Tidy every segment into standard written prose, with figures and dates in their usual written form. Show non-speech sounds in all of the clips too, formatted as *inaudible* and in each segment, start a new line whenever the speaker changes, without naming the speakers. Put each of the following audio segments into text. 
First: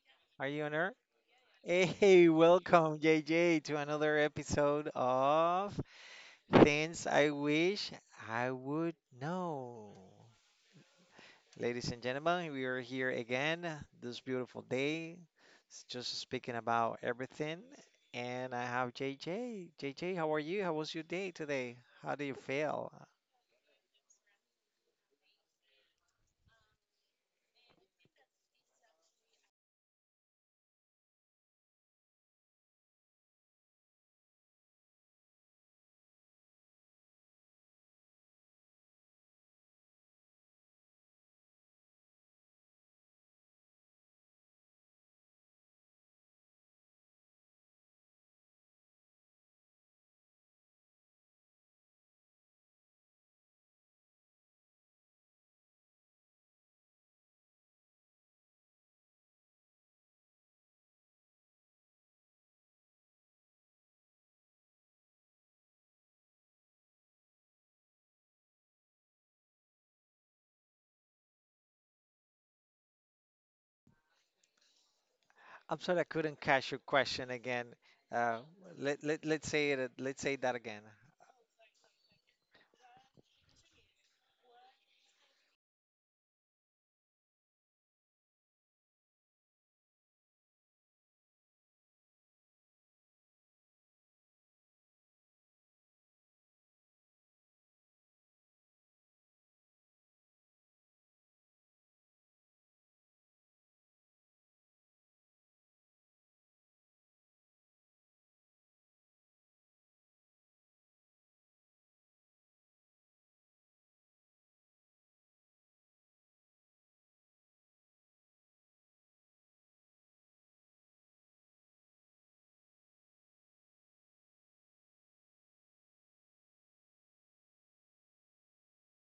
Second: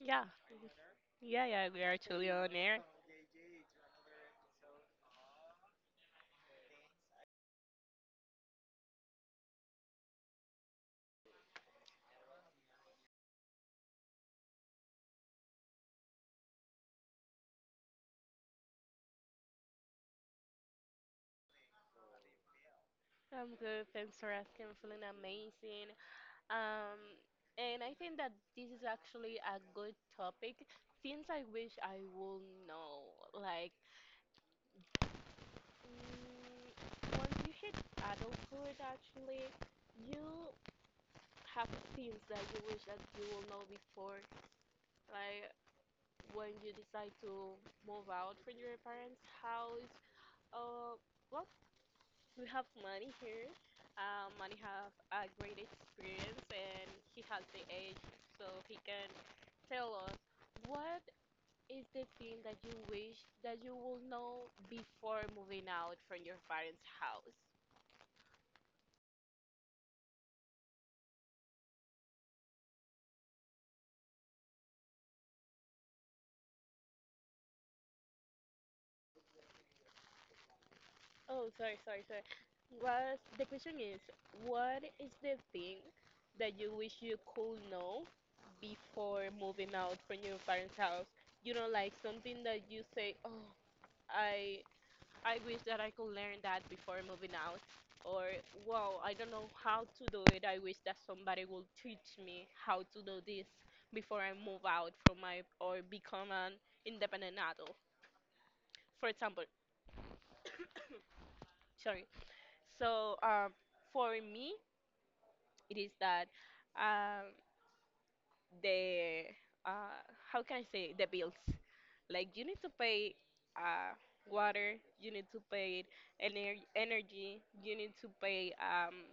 Yeah.
Are you
Mhm.
on air?
Yeah, yeah, we are
Hey,
actually
*laughs*
on air.
welcome, JJ, to another episode of Things I Wish I Would Know. Ladies and gentlemen, we are here again this beautiful day, just speaking about everything. And I have JJ. JJ, how are you? How was your day today? How do you feel?
I'm good. Thanks for asking. I'm feeling amazing. Um, and I think that this is actually a good topic. Things I wish I will know. Like, Once you hit adulthood, actually, you have things that you wish that you will know before. Like, when you decide to move out from your parents' house, uh, what? We have Manny here. Manny have a great experience and he has the age so he can tell us what is the thing that you wish that you will know before moving out from your parents' house?
I'm sorry I couldn't catch your question again. Uh, let's say it, let's say that again.
Oh, sorry, sorry, sorry. Was the question is, what is the thing that you wish you could know before moving out from your parents' house? You know, like something that you say, oh, I I wish that I could learn that before moving out. Or, wow, I don't know how to do it. I wish that somebody will teach me how to do this before I move out from my or become an independent adult. For example, sorry. So, um, for me, it is that um, the uh, how can I say the bills? Like you need to pay uh, water, you need to pay energy, you need to pay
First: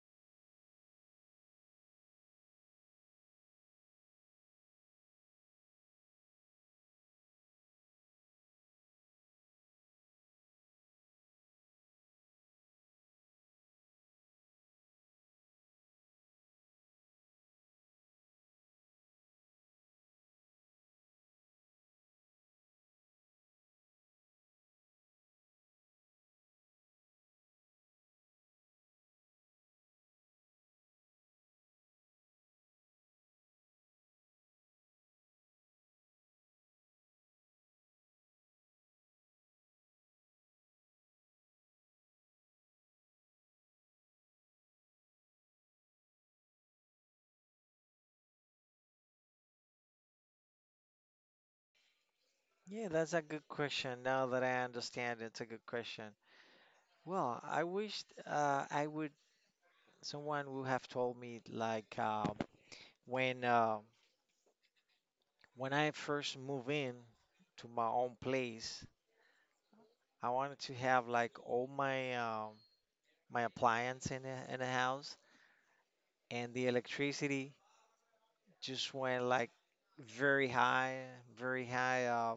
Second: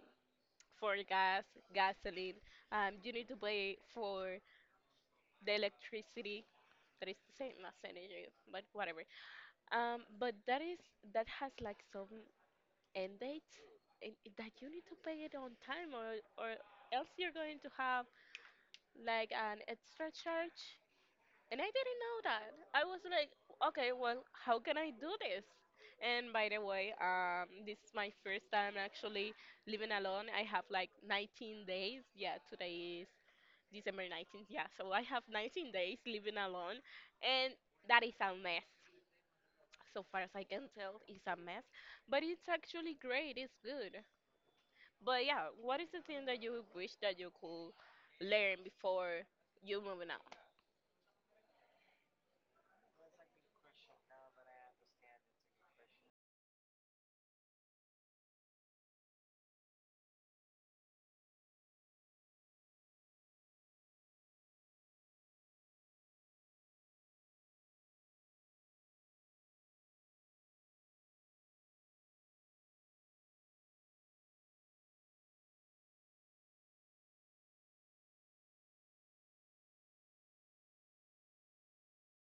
for gas, gasoline. You need to pay for the electricity. That is the same as energy, but whatever. But that is that has like some end date, and that you need to pay it on time, or else you're going to have like an extra charge, and I didn't know that. I was like, okay, well, how can I do this? And by the way, this is my first time actually living alone. I have like 19 days. Yeah, today is December 19th. Yeah, so I have 19 days living alone, and that is a mess. So far as I can tell, it's a mess, but it's actually great. It's good. But yeah, what is the thing that you wish that you could learn before you moving out?
Yeah, that's a good question. Now that I understand, it's a good question. Well, I wish I would someone would have told me like when uh, when I first move in to my own place. I wanted to have like all my my appliance in the house, and the electricity just went like very high, very high.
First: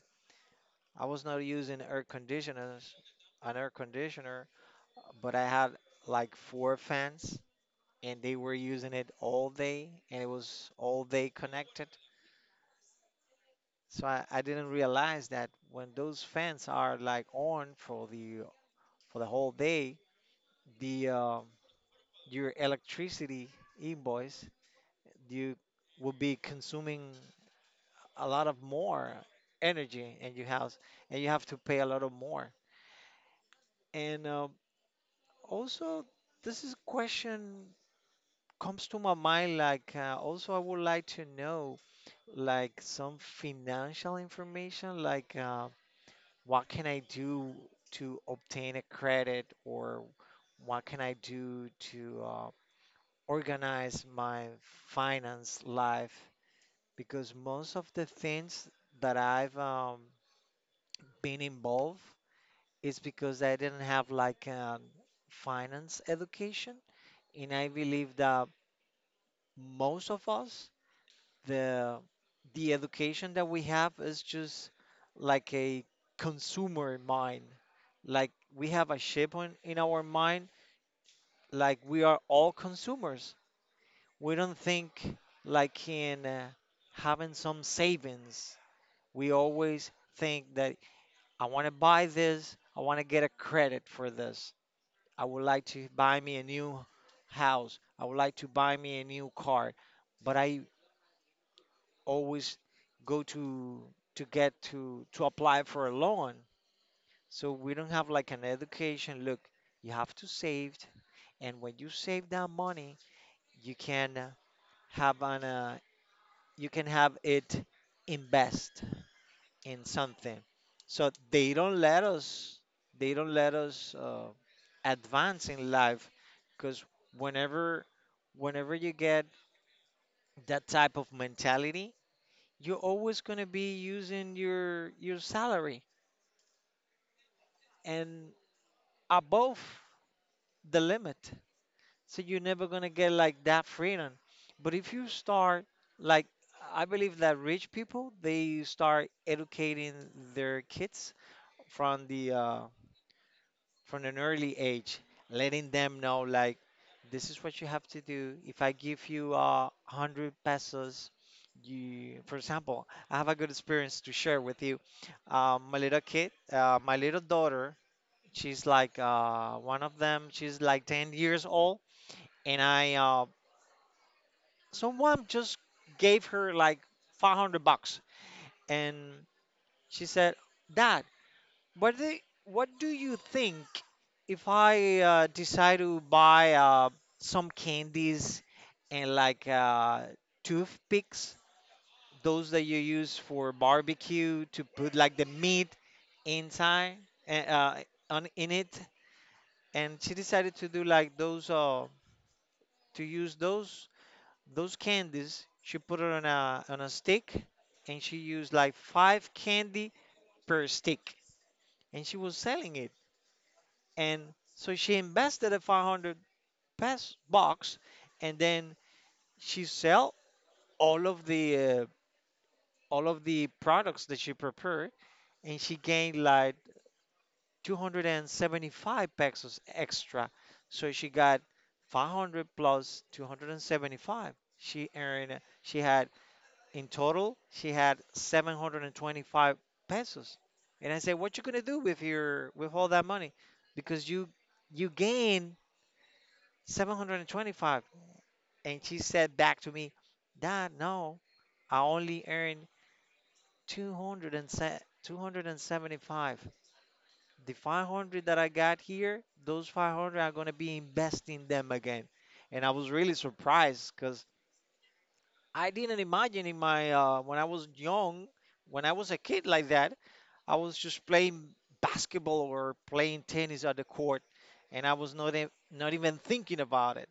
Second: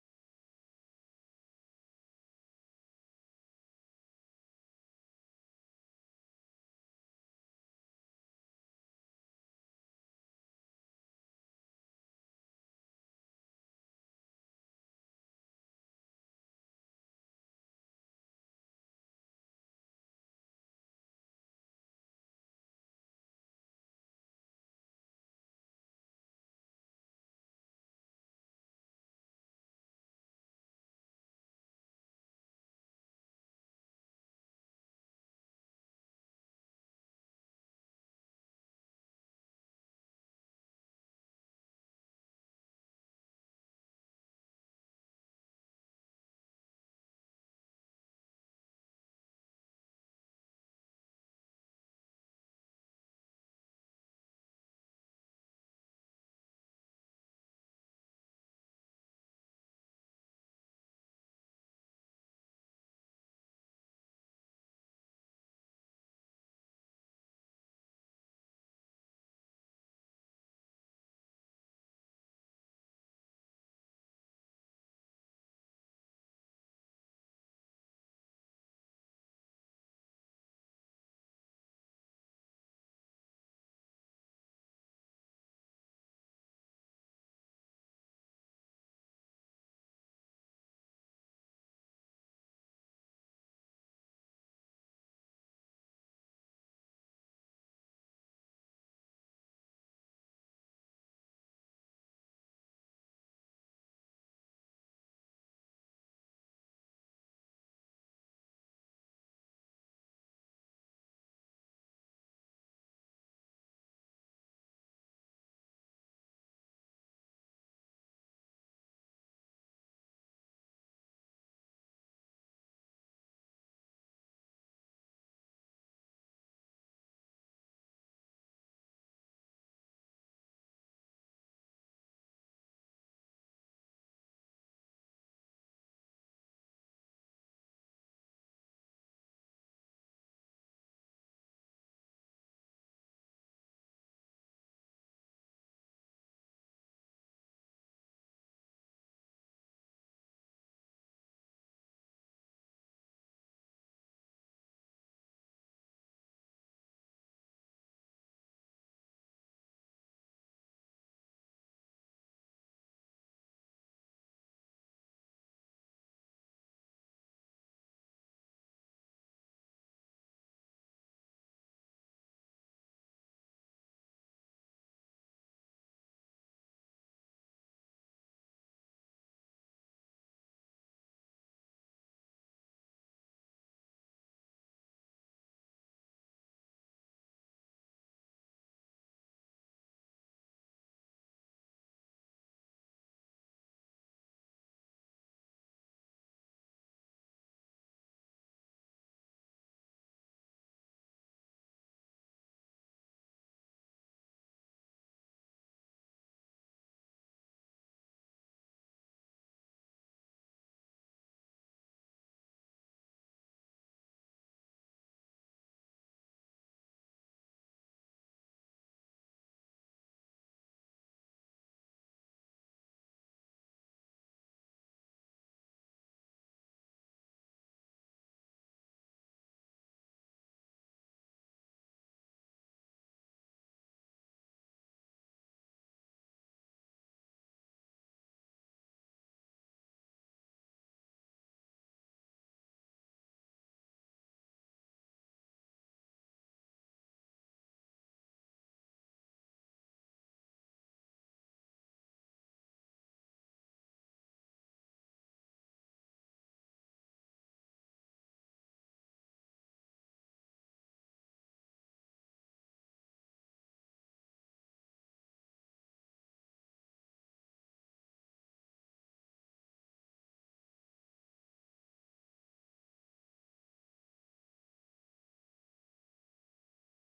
I was not using air conditioners, an air conditioner, but I had like four fans and they were using it all day and it was all day connected. So I didn't realize that when those fans are like on for the whole day, the your electricity invoice, you will be consuming a lot of more energy in your house and you have to pay a lot of more. And also this is a question comes to my mind, like also I would like to know like some financial information, like what can I do to obtain a credit, or what can I do to organize my finance life? Because most of the things that I've been involved is because I didn't have like a finance education, and I believe that most of us, the the education that we have is just like a consumer mind. Like we have a ship on, in our mind, like we are all consumers. We don't think like in having some savings. We always think that I want to buy this, I want to get a credit for this. I would like to buy me a new house. I would like to buy me a new car. But I always go to get to apply for a loan. So we don't have like an education. Look, you have to save, and when you save that money, you can have an you can have it invest in something. So they don't let us advance in life, because whenever whenever you get that type of mentality, you're always going to be using your salary and above the limit. So you're never gonna get like that freedom. But if you start like, I believe that rich people, they start educating their kids from the uh, from an early age, letting them know like, this is what you have to do. If I give you 100 pesos, you, for example, I have a good experience to share with you. My little kid, my little daughter, she's like one of them. She's like 10 years old. And someone just gave her like 500 bucks. And she said, "Dad, what do, what do you think if I decide to buy some candies and like toothpicks, those that you use for barbecue to put like the meat inside and on in it?" And she decided to do like those. To use those candies. She put it on a stick, and she used like five candy per stick, and she was selling it. And so she invested a 500 pass box, and then she sell all of the products that she prepared, and she gained like 275 pesos extra. So she got 500 plus 275. She earned. She had In total, she had 725 pesos. And I said, "What you gonna do with your with all that money? Because you gain 725." And 25." And she said back to me, "Dad, no, I only earned 200 and 275. The 500 that I got here, those 500 are gonna be investing them again." And I was really surprised because I didn't imagine in my when I was young, when I was a kid like that, I was just playing basketball or playing tennis at the court, and I was not not even thinking about it.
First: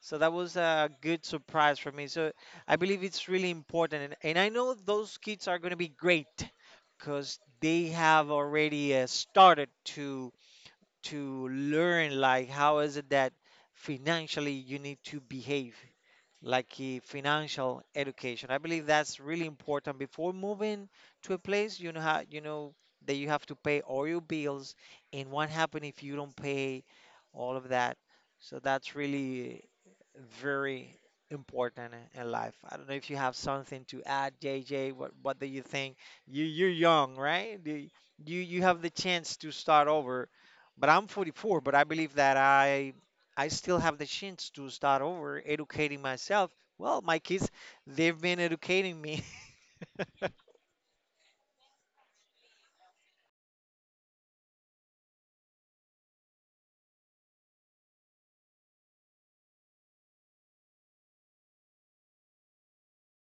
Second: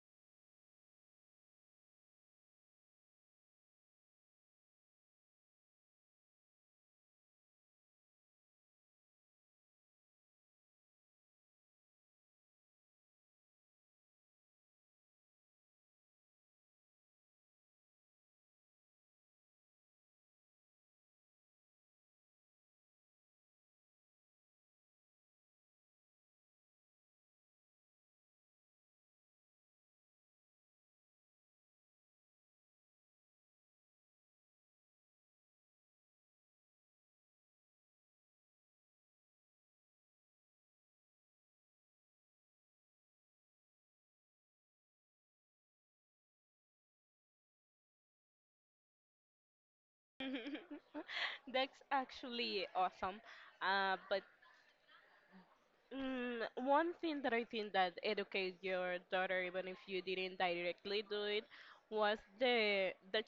So that was a good surprise for me. So I believe it's really important, and I know those kids are going to be great because they have already started to learn like how is it that financially you need to behave, like financial education. I believe that's really important. Before moving to a place, you know how, you know that you have to pay all your bills, and what happens if you don't pay all of that? So that's really very important in life. I don't know if you have something to add, JJ. What do you think? You're young, right? You have the chance to start over. But I'm 44, but I believe that I still have the chance to start over, educating myself. Well, my kids, they've been educating me. *laughs*
*laughs* That's actually awesome. Uh, but mm, One thing that I think that educates your daughter, even if you didn't directly do it, was the the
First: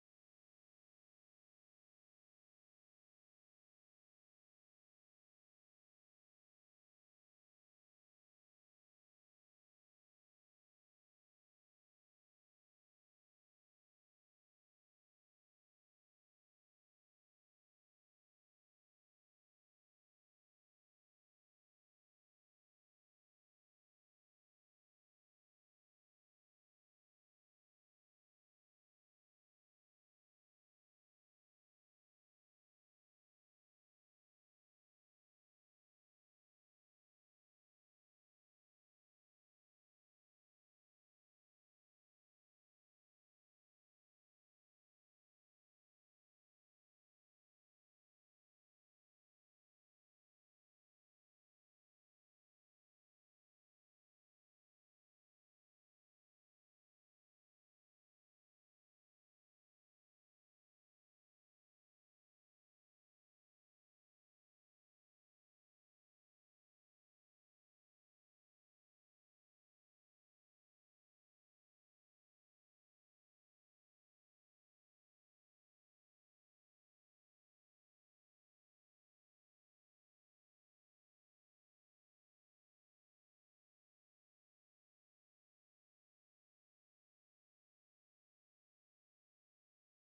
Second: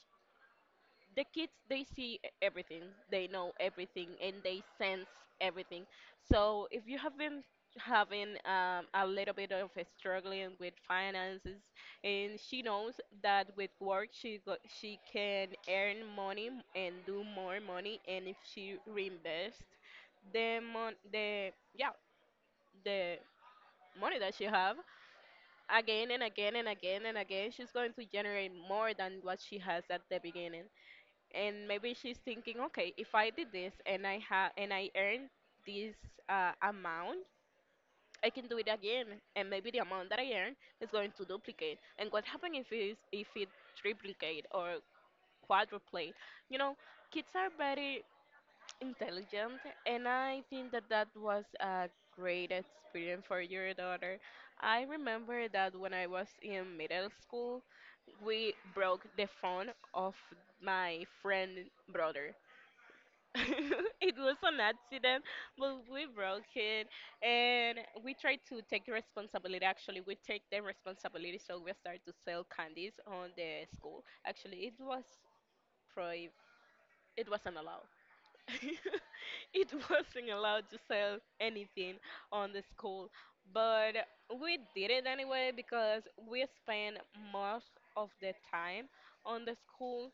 the kids, everything they know, everything, and they sense everything. So if you have been having a little bit of a struggling with finances, and she knows that with work she can earn money and do more money. And if she reinvests the mon- the yeah the money that she have again and again and again and again, she's going to generate more than what she has at the beginning. And maybe she's thinking, okay, if I did this and I have and I earned this amount, I can do it again. And maybe the amount that I earn is going to duplicate. And what happens if it triplicate or quadruplate? You know, kids are very intelligent, and I think that that was a great experience for your daughter. I remember that when I was in middle school, we broke the phone of my friend brother. *laughs* It was an accident, but we broke it, and we tried to take the responsibility. Actually, we take the responsibility, so we started to sell candies on the school. Actually, it was prohib it wasn't allowed. *laughs* It wasn't allowed to sell anything on the school, but we did it anyway because we spent most of the time on the school,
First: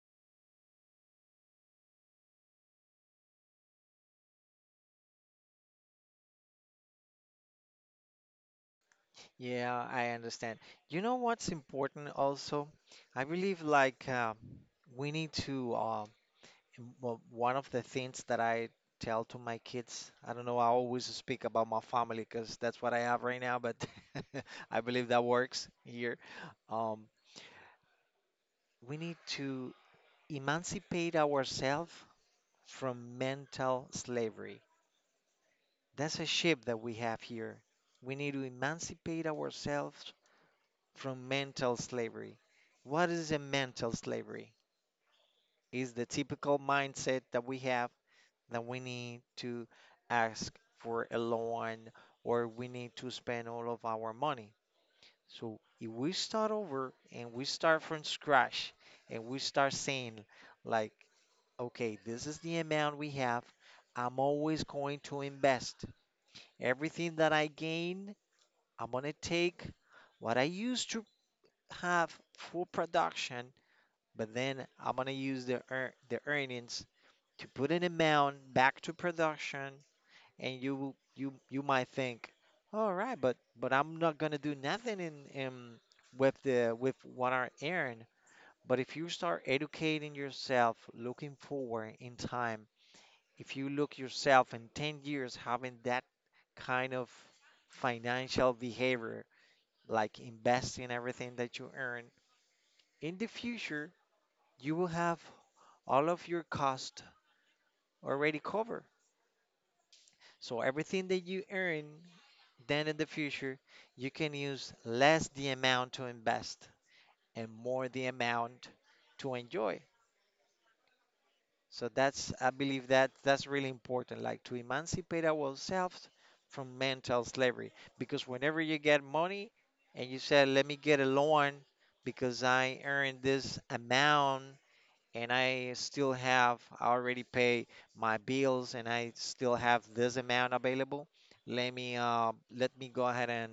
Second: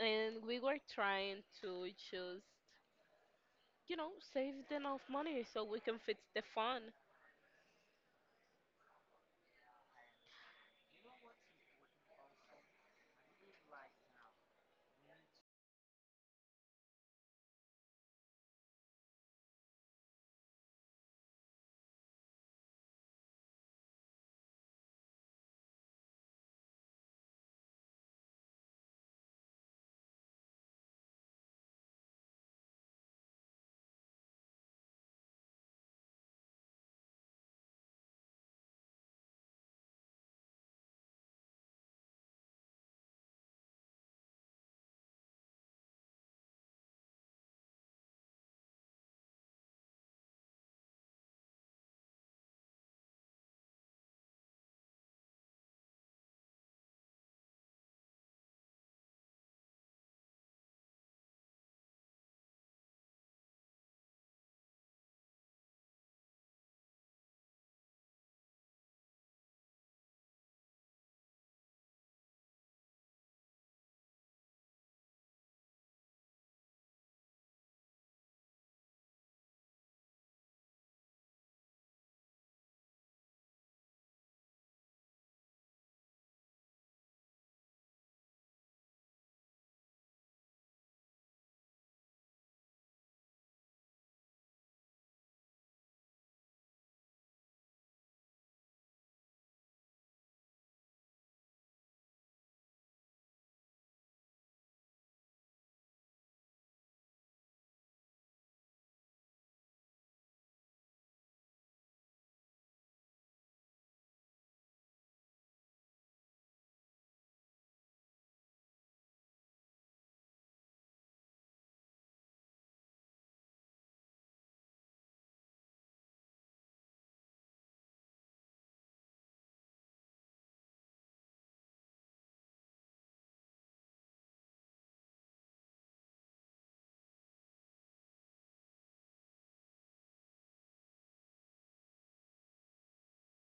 and we were trying to choose, you know, saved enough money so we can fix the fun.
Yeah, I understand. You know what's important also? I believe, like we need to And wha- one of the things that I tell to my kids, I don't know, I always speak about my family because that's what I have right now, but *laughs* I believe that works here. Um, we need to emancipate ourselves from mental slavery. That's a ship that we have here. We need to emancipate ourselves from mental slavery. What is a mental slavery? Is the typical mindset that we have, that we need to ask for a loan, or we need to spend all of our money. So if we start over and we start from scratch, and we start saying, like, okay, this is the amount we have, I'm always going to invest. Everything that I gain, I'm going to take what I used to have full production, but then I'm going to use the earnings to put an amount back to production. And you might think, all right, but I'm not gonna do nothing in in with what I earn. But if you start educating yourself, looking forward in time, if you look yourself in 10 years having that kind of financial behavior, like investing everything that you earn, in the future you will have all of your cost already covered. So everything that you earn then in the future, you can use less the amount to invest and more the amount to enjoy. So that's I believe that that's really important, like to emancipate ourselves from mental slavery. Because whenever you get money and you say, let me get a loan because I earned this amount, and I still have I already pay my bills and I still have this amount available. Let me go ahead and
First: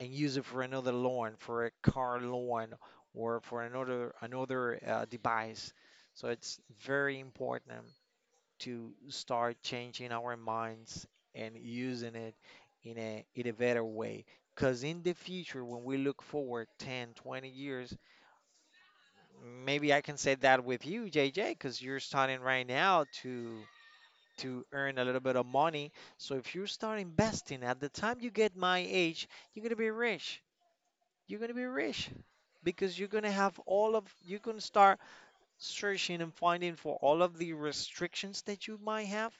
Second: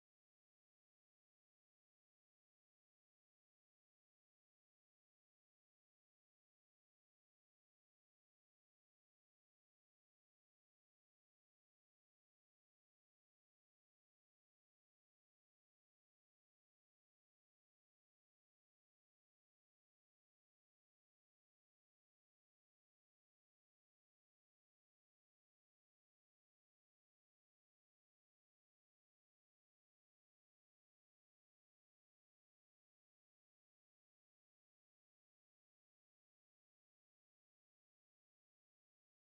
use it for another loan, for a car loan, or for another device. So it's very important to start changing our minds and using it in a better way. Because in the future, when we look forward 10, 20 years, maybe I can say that with you, JJ, because you're starting right now to earn a little bit of money. So if you start investing at the time you get my age, you're gonna be rich, you're gonna be rich, because you're gonna have all of you're gonna start searching and finding for all of the restrictions that you might have,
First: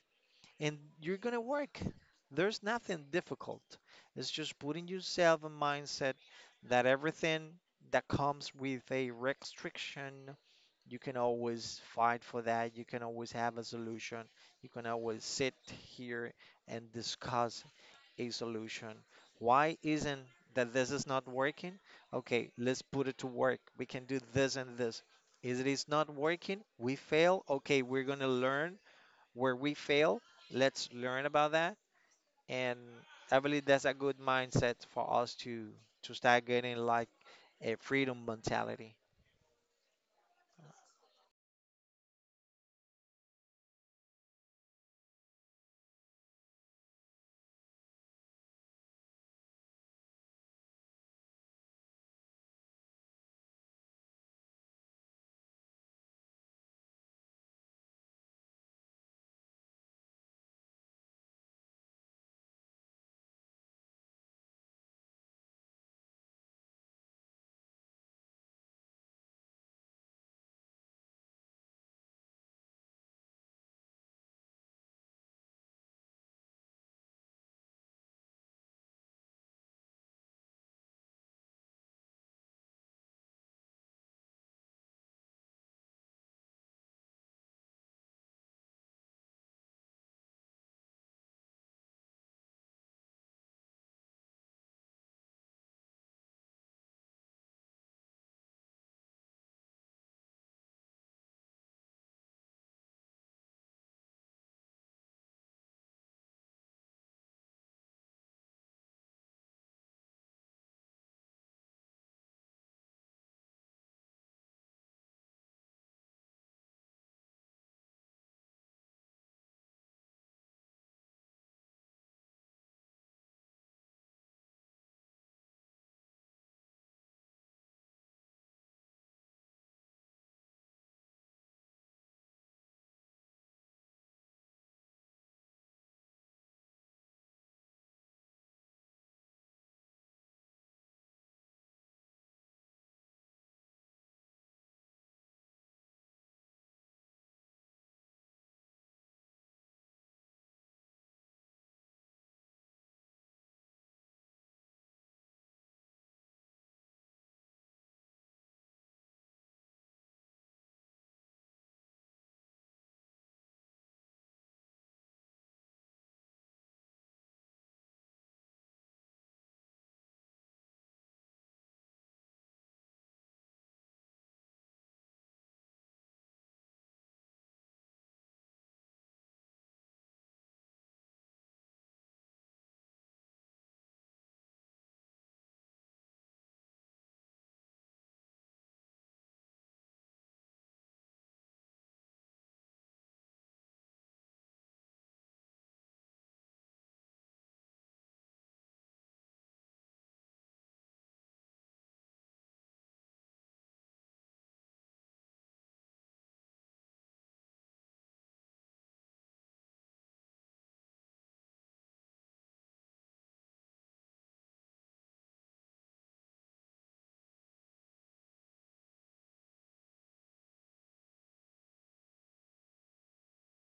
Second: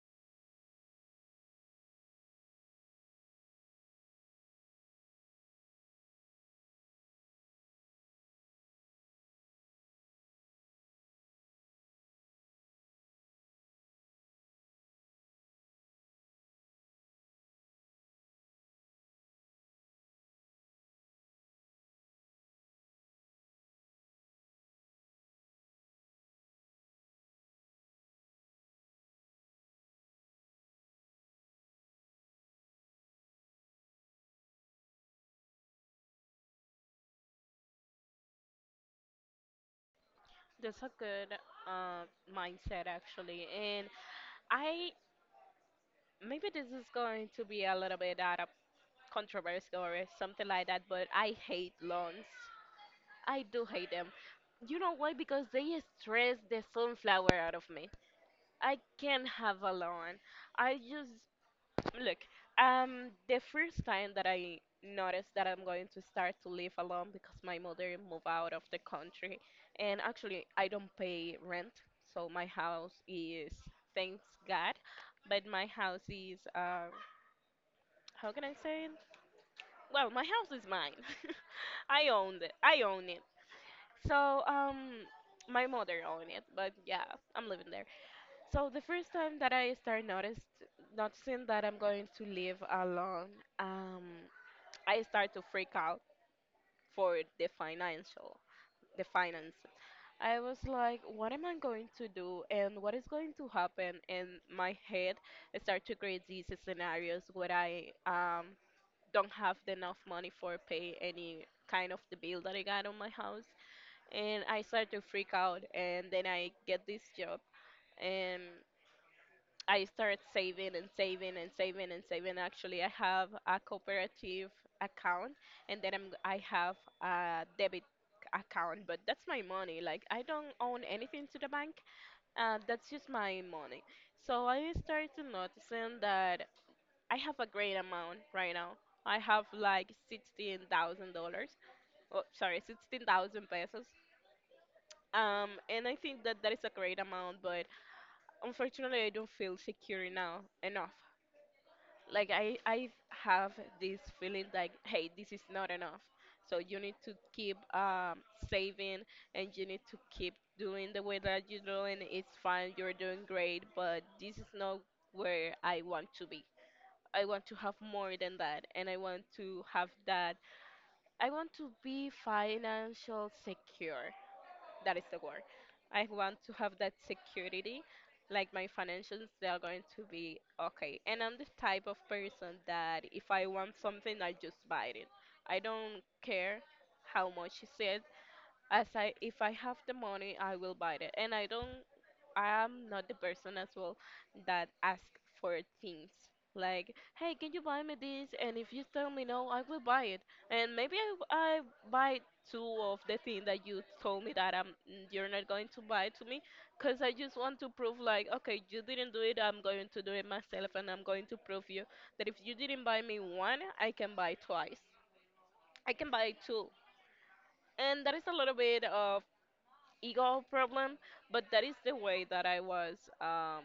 and you're gonna work. There's nothing difficult. It's just putting yourself a mindset that everything that comes with a restriction, you can always fight for that, you can always have a solution, you can always sit here and discuss a solution. Why isn't that this is not working? Okay, let's put it to work. We can do this and this. Is not working? We fail. Okay, we're gonna learn where we fail. Let's learn about that. And I believe that's a good mindset for us to start getting like a freedom mentality.
That's a good uh, mindset, actually. And I, maybe this is going to be a little bit out of controversial or something like that, but I hate loans. I do hate them. You know why? Because they stress the sunflower out of me. I can't have a loan. I just look, the first time that I noticed that I'm going to start to live alone, because my mother moved out of the country, and actually I don't pay rent, so my house is, thanks God, but my house is, how can I say it? Well, my house is mine. *laughs* I owned it. I own it. So, my mother owned it, but yeah, I'm living there. So the first time that I start noticed noticing that I'm going to live alone, um, I start to freak out for the financial, the finances. I was like, what am I going to do, and what is going to happen? And my head start to create these scenarios where I don't have enough money for pay any kind of the bill that I got on my house, and I start to freak out, and then I get this job, and I started saving and saving and saving and saving. Actually, I have a cooperative account, and then I have a debit account, but that's my money. Like I don't own anything to the bank. That's just my money. So I started to noticing that I have a great amount right now. I have like $16,000. Oh, sorry, 16,000 pesos. And I think that that is a great amount, but unfortunately, I don't feel secure now enough. Like I have this feeling like, hey, this is not enough, so you need to keep saving, and you need to keep doing the way that you're doing. It's fine, you're doing great, but this is not where I want to be. I want to have more than that, and I want to have that. I want to be financial secure. That is the word. I want to have that security, like my financials, they are going to be okay. And I'm the type of person that if I want something, I just buy it. I don't care how much is it. As I if I have the money, I will buy it. And I don't I am not the person as well that ask for things. Like, hey, can you buy me this? And if you tell me no, I will buy it. And maybe I buy two of the thing that you told me that I'm you're not going to buy to me, because I just want to prove like, okay, you didn't do it. I'm going to do it myself, and I'm going to prove you that if you didn't buy me one, I can buy twice. I can buy two. And that is a little bit ego problem, but that is the way that I was. Um,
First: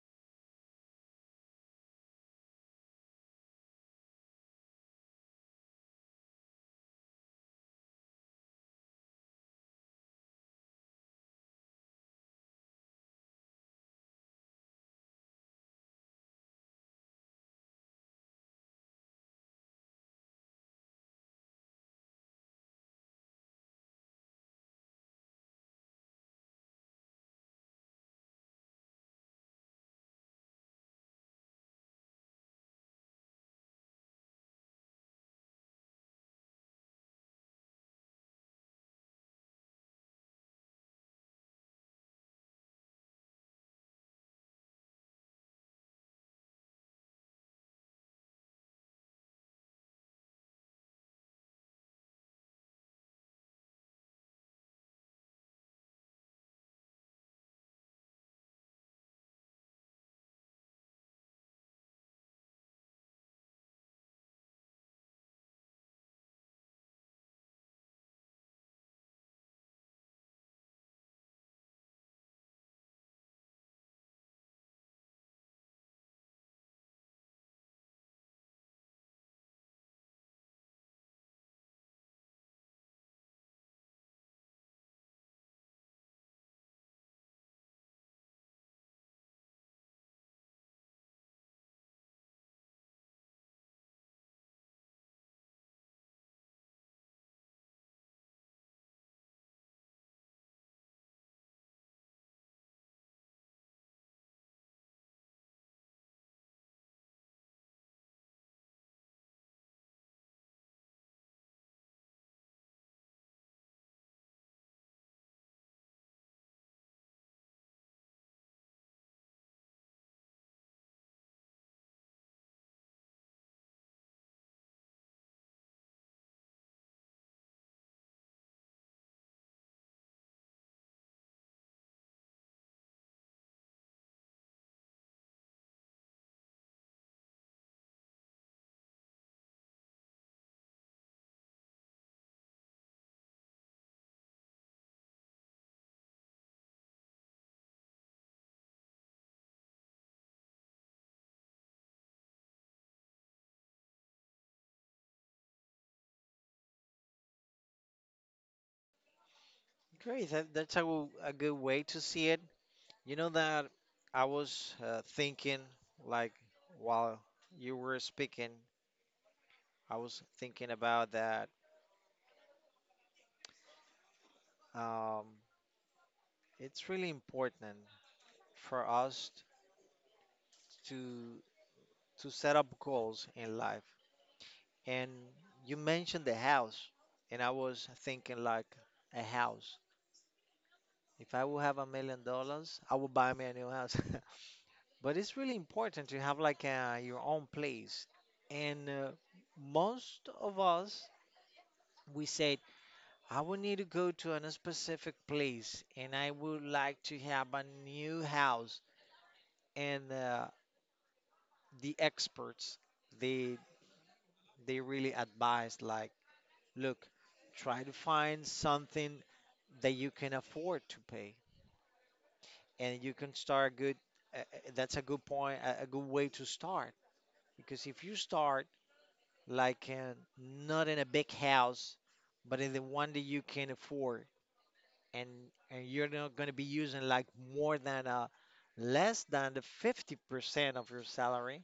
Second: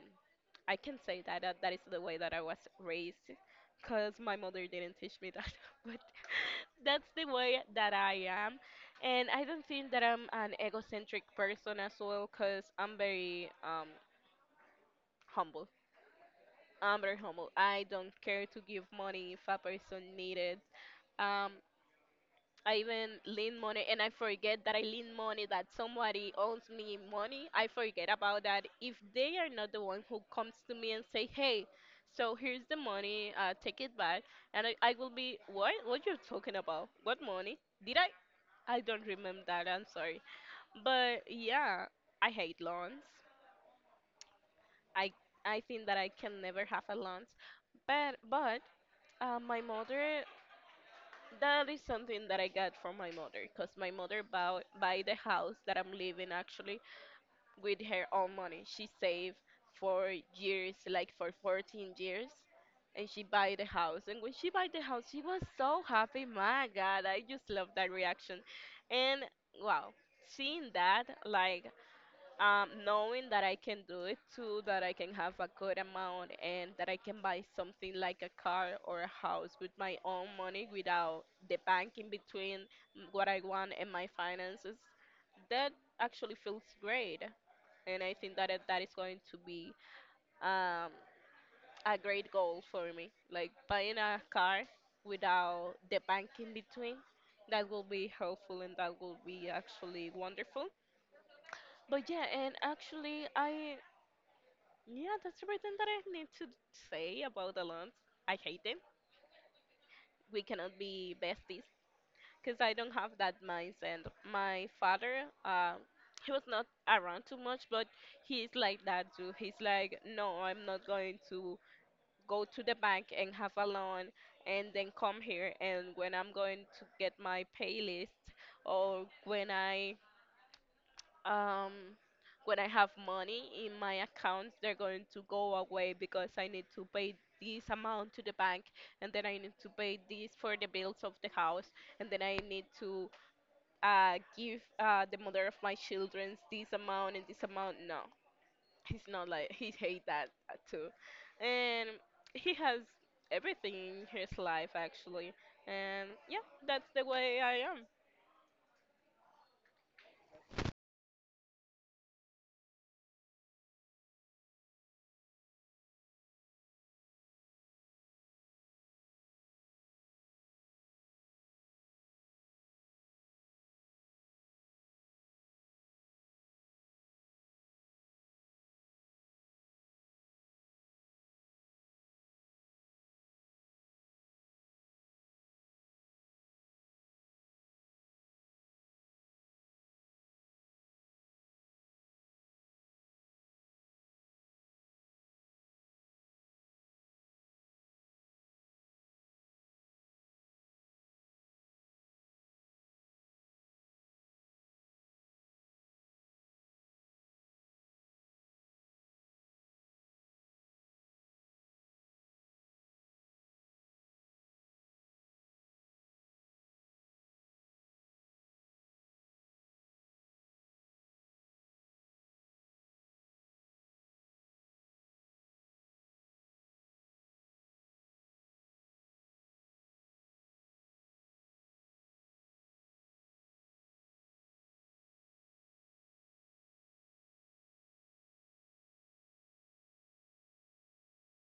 I can say that, that is the way that I was raised, cause my mother didn't teach me that. *laughs* But *laughs* that's the way that I am, and I don't think that I'm an egocentric person as well, cause I'm very humble. I'm very humble. I don't care to give money if a person needs it. Um, I even lend money, and I forget that I lend money, that somebody owes me money. I forget about that. If they are not the one who comes to me and say, hey, so here's the money, take it back. And I will be, what? What you're talking about? What money? Did I? I don't remember that. I'm sorry. But yeah, I hate loans. I, I think that I can never have a loan. But my mother, that is something that I got from my mother, because my mother bought buy the house that I'm living actually with her own money. She saved for years, like for 14 years, and she buy the house. And when she buy the house, she was so happy. My God, I just love that reaction. And wow, seeing that, like, knowing that I can do it too, that I can have a good amount and that I can buy something like a car or a house with my own money without the bank in between what I want and my finances, that actually feels great. And I think that that is going to be um, a great goal for me. Like buying a car without the bank in between, that will be helpful and that will be actually wonderful. But yeah, and actually, that's everything that I need to say about the lunch. I hate them. We cannot be besties because I don't have that mindset. My father, he was not around too much, but he's like that too. He's like, no, I'm not going to go to the bank and have a loan and then come here. And when I'm going to get my pay list or um, when I have money in my accounts, they're going to go away because I need to pay this amount to the bank, and then I need to pay this for the bills of the house, and then I need to give the mother of my children this amount and this amount. No, he's not like he hate that too, and he has everything in his life actually, and yeah, that's the way I am.
Great, that's a good way to see it. You know that I was thinking, like, while you were speaking I was thinking about that. Um, it's really important for us to set up goals in life. And you mentioned the house, and I was thinking like a house. If I would have $1 million, I would buy me a new house. *laughs* But it's really important to have like your own place. And most of us, we said, I would need to go to a specific place, and I would like to have a new house. And The experts they they really advise, like, look, try to find something that you can afford to pay and you can start good. uh, uh, that's a good point, a good way to start, because if you start, like uh, not in a big house but in the one that you can afford, and and you're not going to be using like more than a less than the 50% of your salary,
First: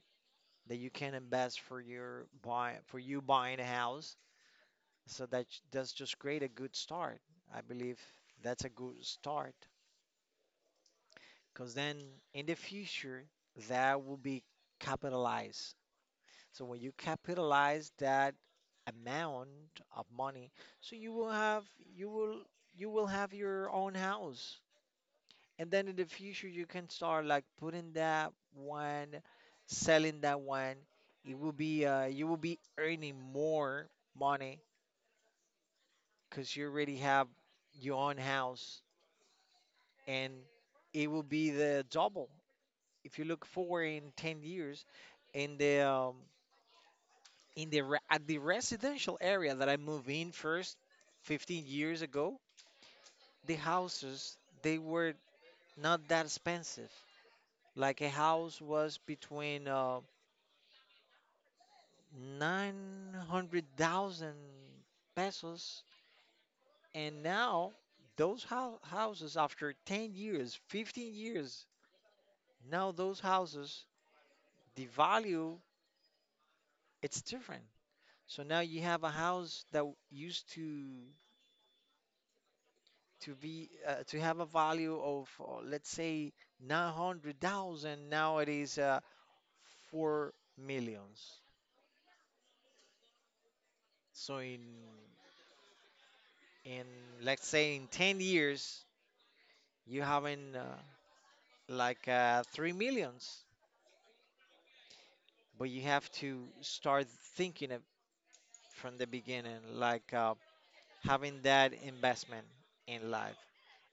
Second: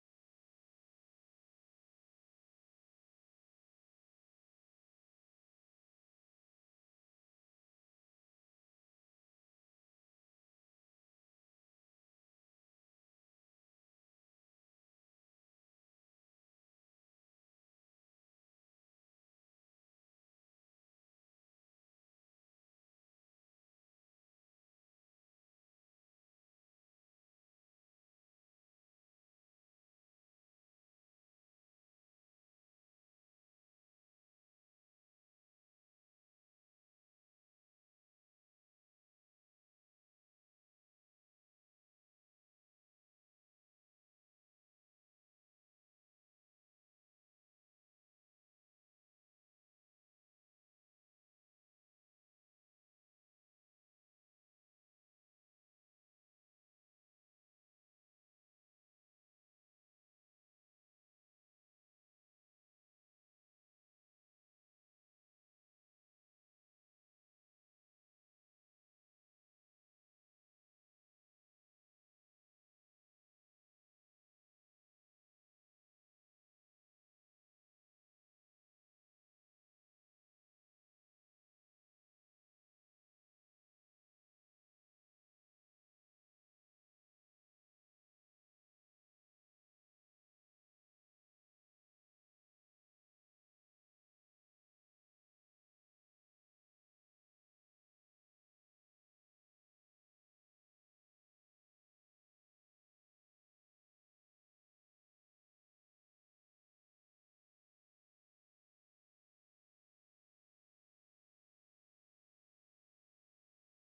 that you can invest for your buy for you buying a house. So that that's just great, a good start. I believe that's a good start, because then in the future that will be capitalized. So when you capitalize that amount of money, so you will you will have your own house. And then in the future you can start like putting that one selling that one. It will be you will be earning more money, because you already have your own house, and it will be the double. If you look forward in 10 years, in the um, in the at the residential area that I moved in first, 15 years ago, the houses, they were not that expensive. Like a house was between 900,000 pesos. And now, those houses, after 10 years, 15 years, now those houses, the value, it's different. So now you have a house that used to be to have a value of let's say 900,000. Now it is 4 millions. So in, let's say, in 10 years, you haven't 3 millions, but you have to start thinking it from the beginning, like having that investment in life.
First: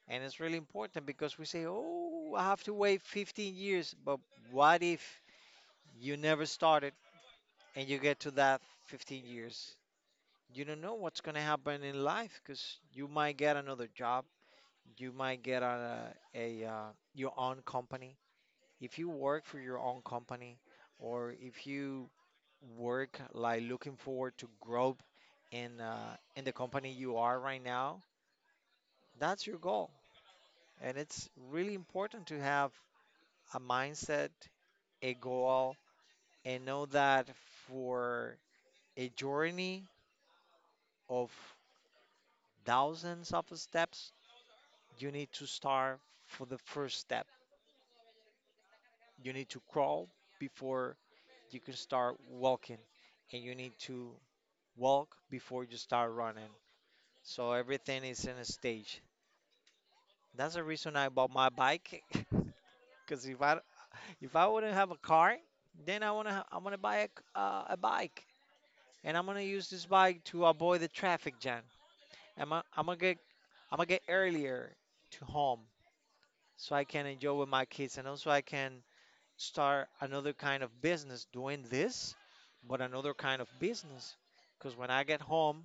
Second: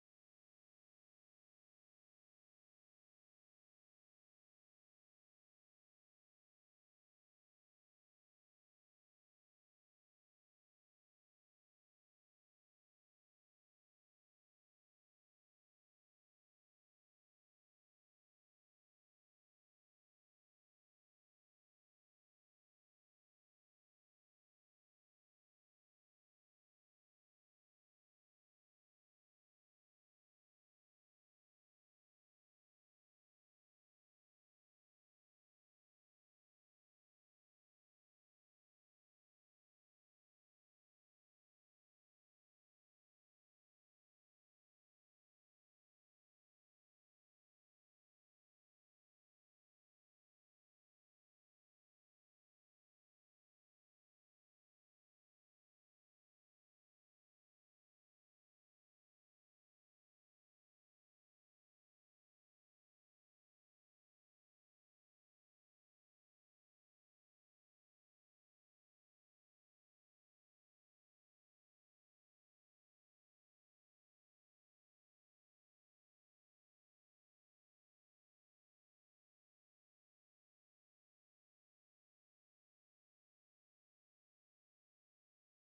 And it's really important, because we say, oh, I have to wait 15 years, but what if you never started and you get to that 15 years? You don't know what's going to happen in life, because you might get another job, you might get a your own company. If you work for your own company, or if you work, like looking forward to grow in the company you are right now, that's your goal. And it's really important to have a mindset, a goal, and know that for a journey of thousands of steps, you need to start for the first step. You need to crawl before you can start walking, and you need to walk before you start running. So everything is in a stage. That's the reason I bought my bike. *laughs* Because if I wouldn't have a car, then I I'm gonna buy a bike, and I'm gonna use this bike to avoid the traffic jam. I'm gonna get earlier to home, so I can enjoy with my kids, and also I can start another kind of business doing this, but another kind of business. Because when I get home,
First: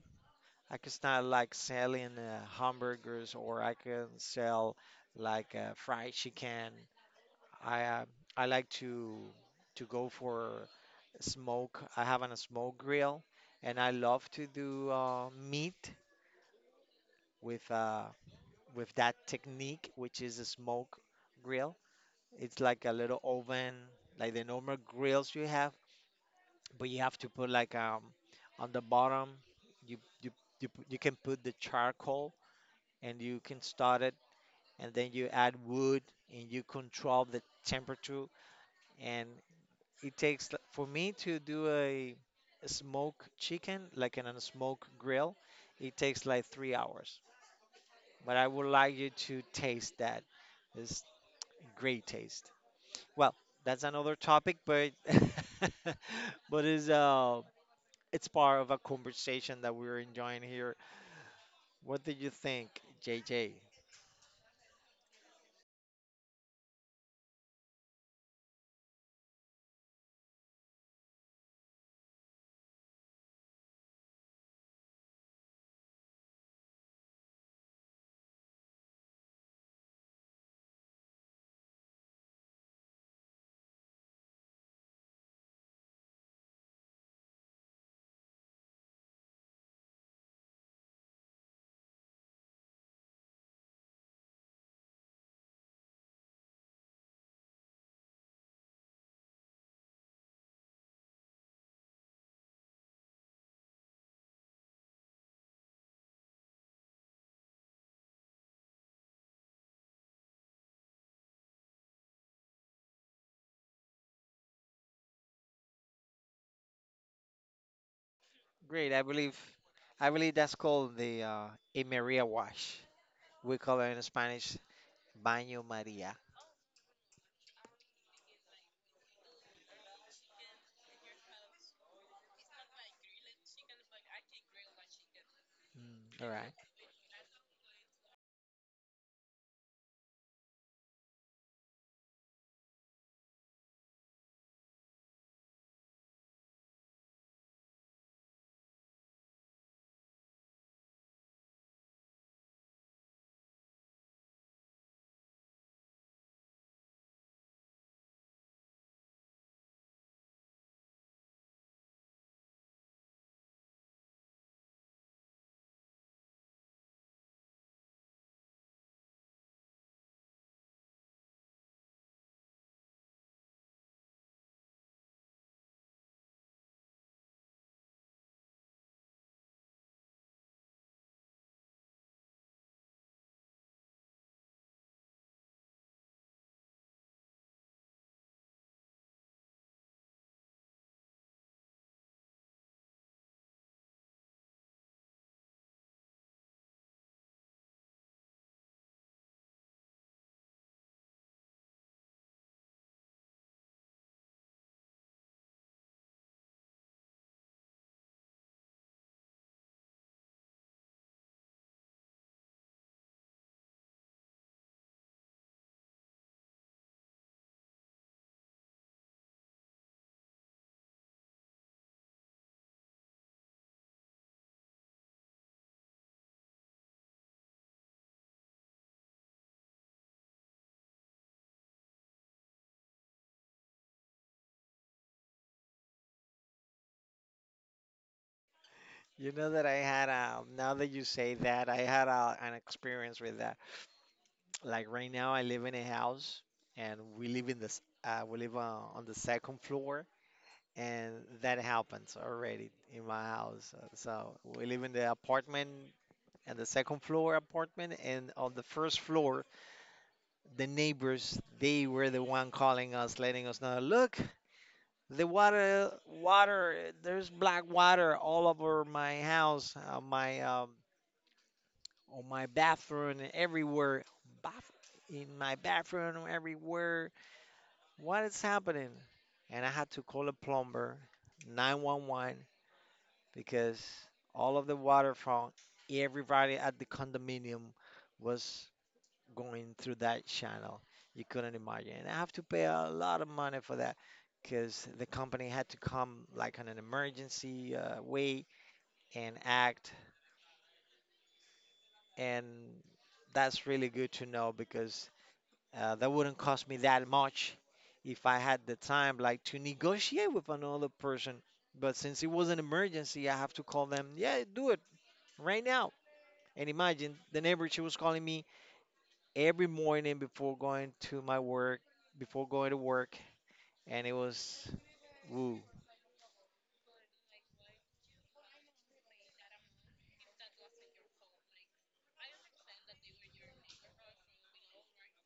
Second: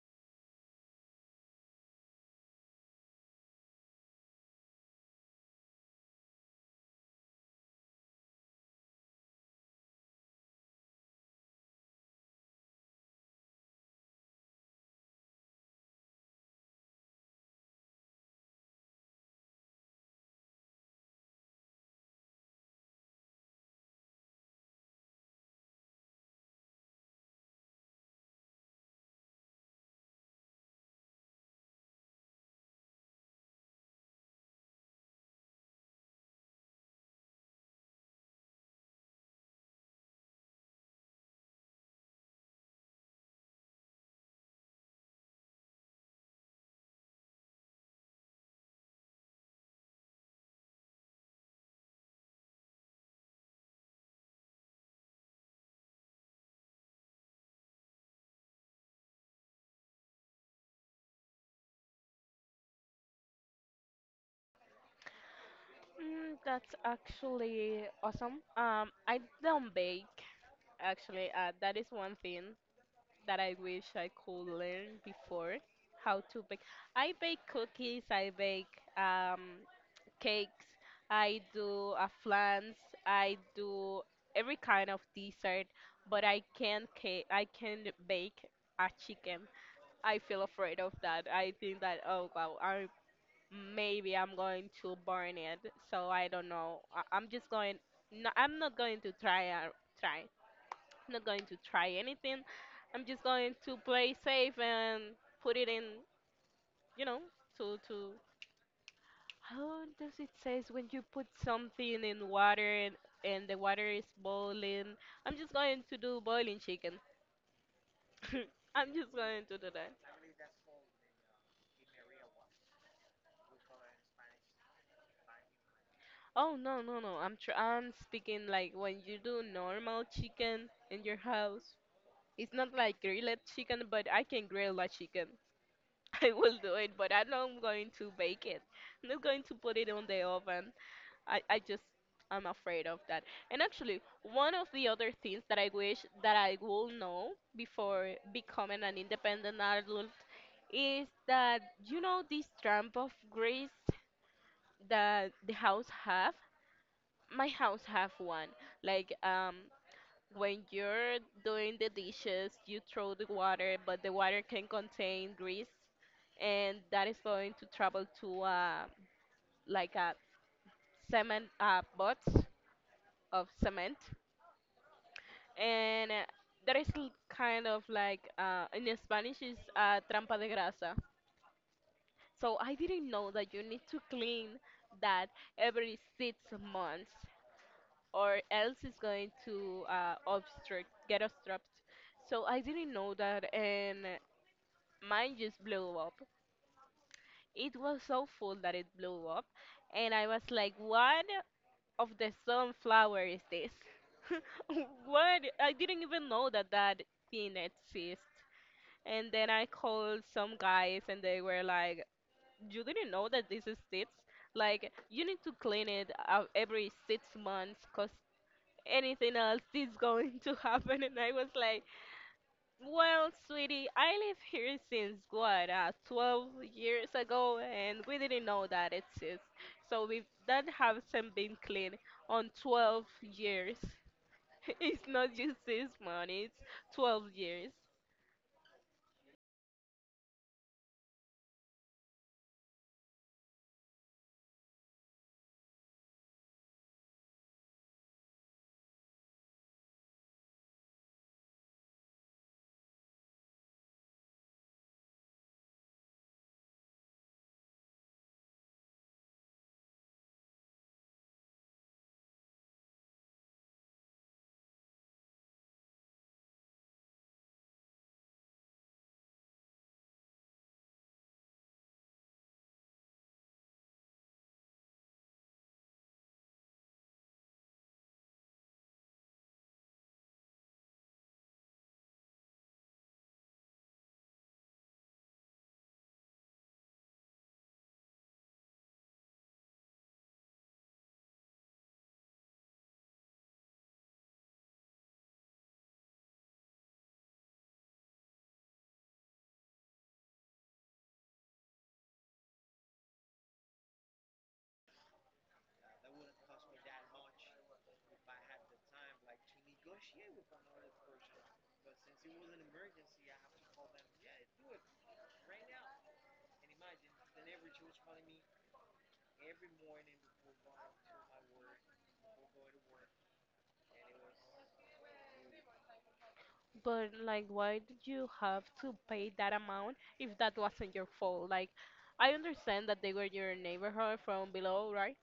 I can start like selling hamburgers, or I can sell fried chicken. I uh, I like to go for smoke. I have a smoke grill, and I love to do meat with uh, with that technique, which is a smoke grill. It's like a little oven, like the normal grills you have, but you have to put like on the bottom. You you you you can put the charcoal, and you can start it, and then you add wood, and you control the temperature, and it takes for me to do a smoke chicken, like in a smoke grill, it takes like 3 hours. But I would like you to taste that. It's great taste. Well, that's another topic, but *laughs* but it's part of a conversation that we're enjoying here. What do you think, JJ?
Mm, that's actually awesome. I don't bake, actually. That is one thing that I wish I could learn before, how to bake. I bake cookies, I bake cakes, I do flans, I do every kind of dessert, but I can't bake a chicken. I feel afraid of that. I think that, oh wow, I maybe I'm going to burn it. So I don't know. I'm just going. No, I'm not going to try. Try. I'm not going to try anything. I'm just going to play safe and put it in. You know, to to. How does it says when you put something in water and the water is boiling? I'm just going to do boiling chicken. *laughs* I'm
Great,
just going to do that.
I believe that's called the a Maria wash. We call it in Spanish baño Maria.
Oh no no no! I'm speaking like when you do normal chicken in your house. It's not like grilled chicken, but I can grill a chicken. *laughs*
Mm,
I
all right.
will do it, but I'm not going to bake it. I'm not going to put it on the oven. I just I'm afraid of that. And actually, one of the other things that I wish that I will know before becoming an independent adult is that, you know, this tramp of grease that the house have. My house have one. Like, when you're doing the dishes, you throw the water, but the water can contain grease, and that is going to travel to like a cement box of cement, and that is kind of like, in Spanish is, trampa de grasa. So I didn't know that you need to clean that every six months, or else it's going to get obstruct. So I didn't know that, and mine just blew up. It was so full that it blew up, and I was like, "What of the sunflower is this? *laughs* What? I didn't even know that that thing exists." And then I called some guys, and they were like, "You didn't know that this exists? Like, you need to clean it out every six months, cause anything else is *laughs* going to happen." And I was like, well, sweetie, I live here since what, 12 years ago, and we didn't know that exists. So we that hasn't been clean on 12 years. *laughs* It's not just this month, it's 12 years.
You know that now that you say that, I had an experience with that. Like right now, I live in a house, and we live in this, we live on the second floor, and that happens already in my house. So we live in the apartment, and the second floor apartment, and on the first floor, the neighbors, they were the one calling us, letting us know, look, the water, there's black water all over my house. On my bathroom and everywhere. Bath- in my bathroom, everywhere. What is happening? And I had to call a plumber, 911, because all of the water from everybody at the condominium was going through that channel. You couldn't imagine. And I have to pay a lot of money for that, because the company had to come like on an emergency way and act. And that's really good to know, because that wouldn't cost me that much if I had the time, like to negotiate with another person. But since it was an emergency, I have to call them, yeah, do it right now. And imagine the neighbor, she was calling me every morning before going to my work, before going to work, and it was, woo.
But like, why did you have to pay that amount if that wasn't your fault? Like, I understand that they were your neighborhood from below, right?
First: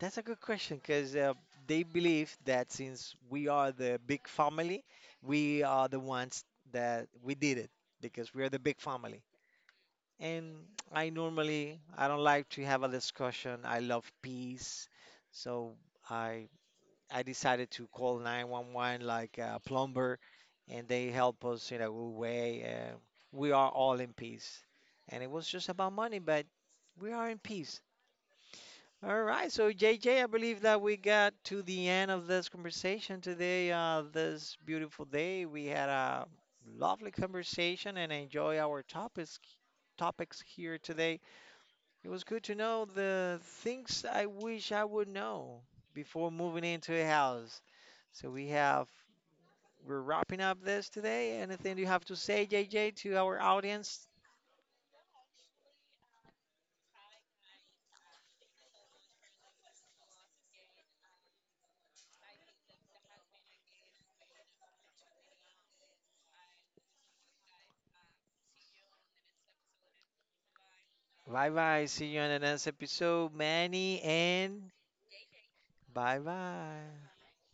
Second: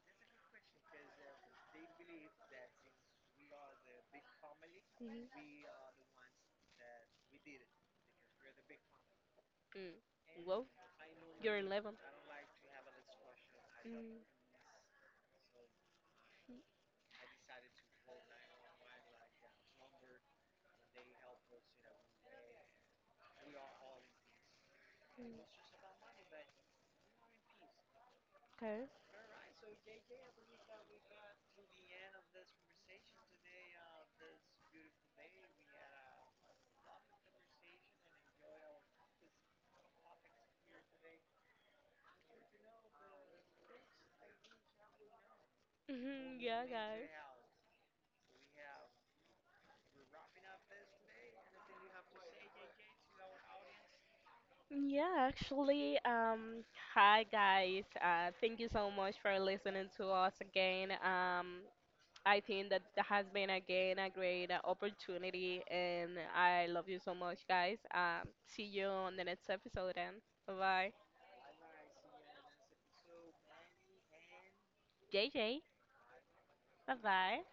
That's a good question, because they believe that since we are the big family, we are the ones that we did
Mhm.
it, because we are the big family.
Mm.
And
Well,
I
you're
normally
11.
I don't like to have a discussion. I love
Mm.
peace. So I I decided to call 911, like a plumber, and they help us in a good way, and we are all in peace. And it was just about money, but we are in peace.
Okay.
All right, so JJ, I believe that we got to the end of this conversation today. This beautiful day, we had a lovely conversation and enjoy our topics here today. It was good to know the things I wish I would know before
Mhm,
moving
yeah,
into a
guys.
house. So we're wrapping up this today. Anything you have to say, JJ, to our audience?
Yeah, actually, hi guys. Thank you so much for listening to us again. I think that that has been again a great opportunity, and I love you so much, guys. See you on the next episode, and bye bye.
Bye bye. See you on the next episode, Manny, and
JJ,
bye bye.
bye bye.